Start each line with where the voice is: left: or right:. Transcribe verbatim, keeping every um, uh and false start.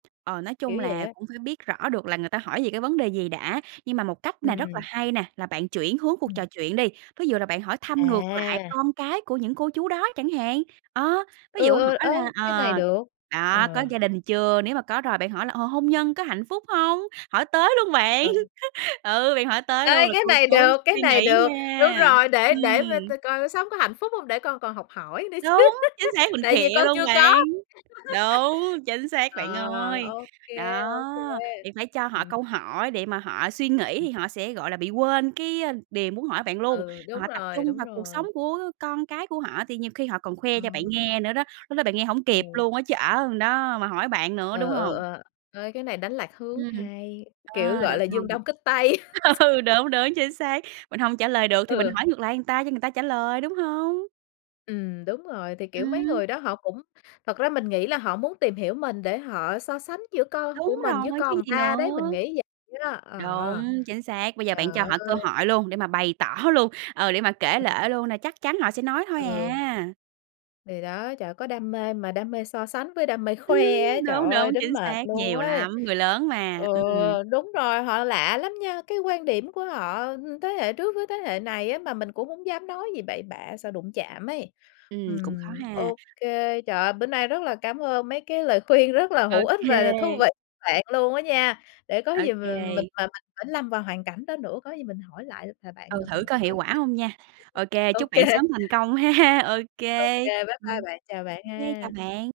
right: Ờ, nói
left: Kiểu
right: chung
left: vậy
right: là
left: á.
right: cũng phải biết rõ được là người ta hỏi về cái vấn đề gì đã, nhưng mà một cách này rất là
left: Ừm.
right: hay nè, là bạn chuyển hướng cuộc
left: Ừm.
right: trò chuyện đi. Ví dụ là bạn hỏi thăm ngược lại
left: À!
right: con cái của những cô chú đó chẳng hạn. Ờ, ví dụ
left: Ừ, ừ,
right: hỏi là
left: ê, cái này
right: ờ,
left: được.
right: đó, có
left: Ờ.
right: gia đình chưa, nếu mà có rồi bạn hỏi là, ờ, hôn nhân có hạnh phúc hông? Hỏi tới luôn bạn.
left: Vâng.
right: Ừ, bạn hỏi tới luôn
left: Ê,
right: rồi
left: cái
right: cô
left: này
right: chú
left: được, cái
right: suy
left: này
right: nghĩ
left: được. Đúng
right: nha,
left: rồi, để để v
right: ừm.
left: ta coi sống có hạnh phúc hông để con còn học hỏi nữa chứ.
right: Đúng, chính xác, mình
left: Tại vì
right: khịa
left: con
right: luôn
left: chưa có.
right: bạn. Đúng, chính xác bạn
left: Ờ,
right: ơi.
left: ô kê, ô kê.
right: Đó, thì phải cho họ
left: Ừm.
right: câu hỏi để mà họ suy nghĩ thì
left: [unintelligible]
right: họ sẽ, gọi là, bị quên cái, a, điều muốn hỏi bạn luôn,
left: Ừ, đúng
right: họ tập
left: rồi,
right: trung
left: đúng
right: vào cuộc sống
left: rồi.
right: của con cái của họ thì nhiều khi họ còn khoe cho bạn
left: Ờ.
right: nghe nữa đó, lúc đó bạn nghe hổng kịp
left: Ừ.
right: luôn á chứ ở đó mà hỏi bạn nữa, đúng
left: Ờ,
right: hông?
left: ờ, ừ, ê, cái này đánh lạc hướng.
right: Ừm,
left: Hay! Kiểu,
right: ơ,
left: gọi
right: được
left: là, giương
right: hông?
left: đông kích tây.
right: Ừ, đúng, đúng, chính xác. Mình hông trả lời được thì mình
left: Ừ.
right: hỏi ngược lại người ta cho người ta trả lời, đúng hông?
left: Ừm, đúng rồi, thì, kiểu, mấy
right: Ừm.
left: người đó họ cũng thật ra mình nghĩ là họ muốn tìm hiểu mình, để họ so sánh giữa con của
right: Đúng
left: mình với
right: rồi, chứ
left: con ừn
right: gì
left: ta đấy, mình
right: nữa.
left: nghĩ vậy đó, ờ.
right: Đúng, chính xác! Bây giờ
left: Trời
right: bạn cho họ cơ
left: ơi.
right: hội luôn để mà bày tỏ luôn, ờ, để mà kể
left: Ừm.
right: lể luôn nè, chắc chắn họ sẽ nói thôi
left: Ừ.
right: à.
left: Thì đó, trời ơi, có đam mê mà đam mê so sánh với đam mê khoe á, trời
right: Đúng,
left: ơi,
right: đúng,
left: đến
right: chính
left: mệt
right: xác,
left: luôn
right: nhiều
left: ấy.
right: lắm, người lớn mà,
left: Ừ,
right: ừm.
left: đúng rồi, họ lạ lắm nha, cái quan điểm của họ ưm, thế hệ trước với thế hệ này á, mà mình cũng hông dám nói gì bậy bạ sợ đụng chạm ấy.
right: Ừm, cũng khó
left: Ừm,
right: ha.
left: ô kê, trời ơi, bữa nay rất là cám ơn mấy cái lời khuyên rất là
right: Ô
left: hữu ích và là thú
right: kê.
left: vị bạn luôn á nha, để có
right: Ô
left: gì mà mình
right: kê.
left: mà mình phải lâm vào hoàn cảnh đó nữa, có gì mình hỏi lại là bạn
right: Ừ,
left: lần
right: thử
left: nữa
right: coi hiệu
left: coi
right: quả hông nha. Ô kê,
left: sao. [unintelligible] Ô
right: chúc
left: kê.
right: bạn sớm thành công ha! Ô
left: Ô
right: kê,
left: kê, bye bye
right: ừm.
left: bạn. Chào bạn
right: Ô kê, chào
left: ha.
right: bạn.